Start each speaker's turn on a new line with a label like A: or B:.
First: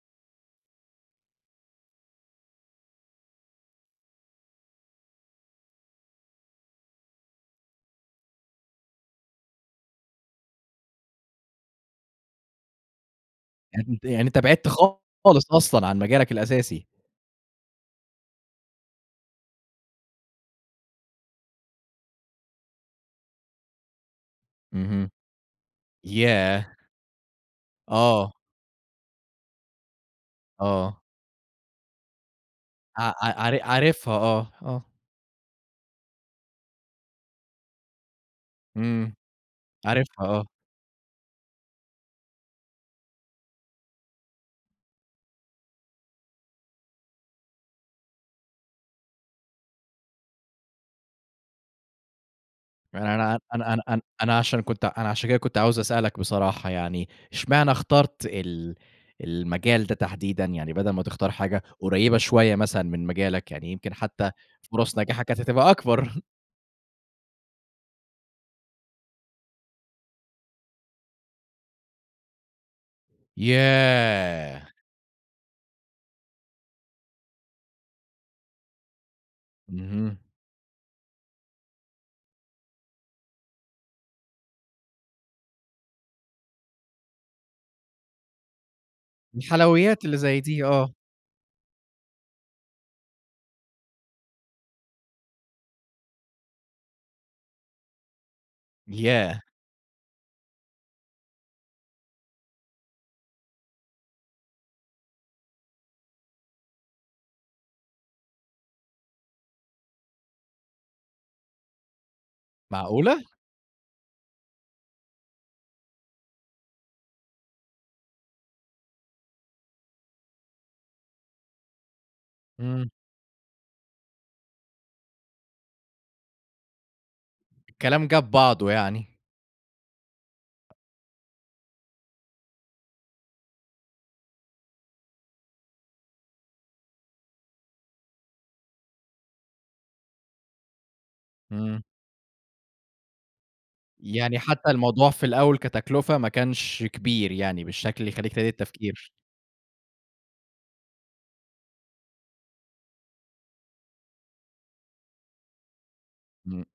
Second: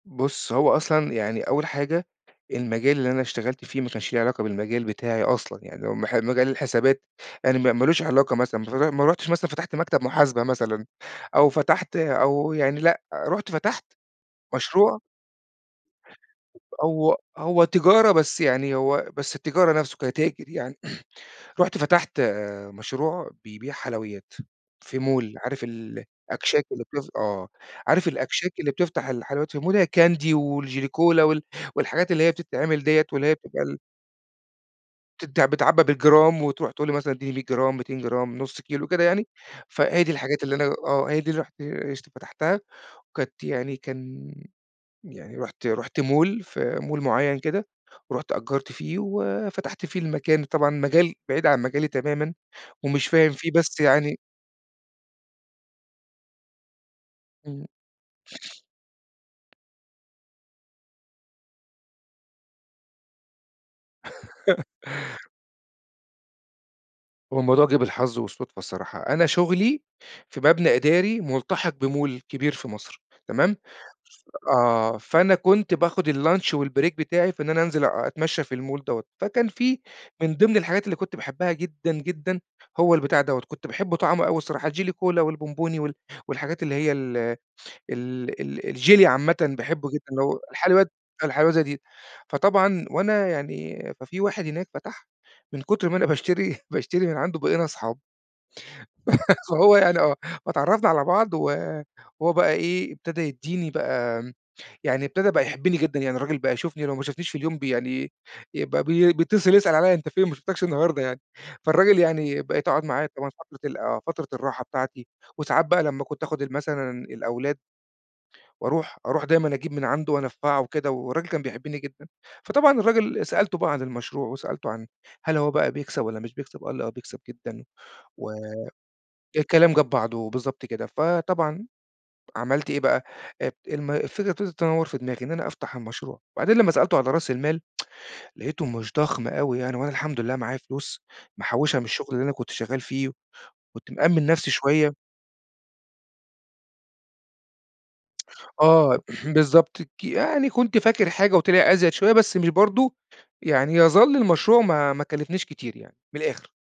A: بُص هو أصلًا يعني، أول حاجة المجال اللي أنا اشتغَلت فيه ما كانش ليه علاقة بالمجال بتاعي أصلًا، يعني اللي هو م مجال الحسابات يعني، ما ما لوش علاقة مثلًا، ما ما رُحتش مثلًا فتَحت مكتب محاسبة مثلًا، أو فتَحت أو يعني لأ، رُحت فتَحت
B: يعني أنت يعني أنت بعدْت
A: مشروع
B: خالص أصلًا عن مجالك الأساسي.
A: هو هو تجارة بس يعني هو بس التجارة نَفْسه كتاجِر يعني، رُحت فتَحت آآ، مشروع بيبيع حلويات في
B: اهم.
A: mall. عارِف ال الأكشاك
B: ياه!
A: اللي بت آه، عارِف
B: آه.
A: الأكشاك اللي بتفتَح الحلويات في mall؟ هي candy والJelly
B: آه.
A: Cola وال والحاجات اللي هي بتتعمَل
B: ع
A: ديّة، واللي هي
B: ع عار
A: بتبقى ال
B: عارفها آه، آه.
A: بتت بتتعبَّى بالجرام، وترُوح تقول لي مثلًا: "ادِّيني 100 جرام، 200 جرام، 0.5 كيلو وكده
B: إمم،
A: يعني."، فهي دي
B: عارفها
A: الحاجات
B: آه.
A: اللي أنا آه، هي دي اللي رُحت اشت فتَحتها. وكانت يعني كان يعني رُحت رُحت mall، في mall معيَّن كده، ورُحت أجَّرت فيه وفتَحت فيه المكان. طبعًا مجال بعيد عن مجالي تمامًا ومش
B: أنا
A: فاهِم
B: أنا
A: فيه، بس
B: أنا أنا
A: يعني
B: أنا عشان كنت أنا عشان كده كنت عاوز أسألك بصراحة يعني
A: إمم.
B: اشمعنا اخترت ال المجال ده تحديدًا يعني بدَل ما تختار حاجة قُريبة شوية مثلًا من مجالك؟ يعني يمْكِن حتى فرص نجاحها كانت هتبقى أكبر.
A: هو الموضوع جه بالحظ والصُدفة الصراحة. أنا شغلي في مبنى إداري ملتحق بmall كبير في مصر، تمام؟ ف
B: ياه!
A: آه، فأنا كنت باخد الlunch والbreak بتاعي في إن أنا أنزِل أ أتمشّى في الmall دوّة، فكان في
B: اهم.
A: من ضمن الحاجات اللي كنت باحبها جدًا، جدًا هو البتاع دوّة، كنت باحب طعمه أوي الصراحة الJelly Cola والبومبوني وال والحاجات اللي هي ال ال ال الجيلي عامةً باحبه جدًا
B: الحلويات اللي
A: اللي هو
B: زي دي،
A: الحلويات
B: آه.
A: الحلاوة اللي زي دي. فطبعًا وأنا يعني ففي واحد هناك فتح من كُتر ما أنا باشتري باشتري من عنده بقينا أصحاب.
B: ياه!
A: فهو يعني آه، فاتعرّفنا على بعض و وهو بقى إيه ابتدا يدّيني بقى آمم يعني ابتدا بقى يحبني جدًا، يعني الراجل بقى يشوفني لو ما شافنيش في اليوم ب يعني يبقى بي بيتصل يسأل عليّا: "أنت فين ما شُفتكش النهاردة يعني." فالراجل يعني بقيت أقعد معاه
B: معقولة؟!
A: طبعًا فترة ال آه، فترة الراحة بتاعتي، وساعات بقى لمّا كنت آخد ال مثلًا الأولاد وأرُوح أرُوح دايمًا أجيب من عنده وأنفّعه وكده والراجل كان بيحبني جدًا. فطبعًا
B: إمم.
A: الراجل سألته بقى عن المشروع، وسألته عن هل هو بقى بيكسَب والّا مش بيكسَب، قال لي: "آه بيكسَب جدًا."،
B: الكلام
A: و
B: جاب بعضه يعني.
A: الكلام جاب بعضه، بالضبط كده فطبعًا عملْت إيه بقى؟ الم الفكرة ابتدت تنوّر في دماغي إن أنا أفتح المشروع، وبعدين لمّا سألته على راس المال لقيته مش ضخم أوي يعني، وأنا الحمد لله معايا فلوس محوّشها
B: إمم.
A: من الشغل اللي أنا كنت شغال فيه، كنت مأمّن
B: يعني
A: نِفْسي
B: حتى
A: شوية.
B: الموضوع في الأول كتكلفة ما كانش كبير يعني، بالشكل اللي يخلّيك تعِيد
A: آه،
B: التفكير.
A: بالضبط ك يعني كنت فاكر حاجة وطِلع أزيد شوية بس مش برضه يعني يظلّ المشروع ما ما كلّفنيش كتير يعني من الآخر.
B: إمم.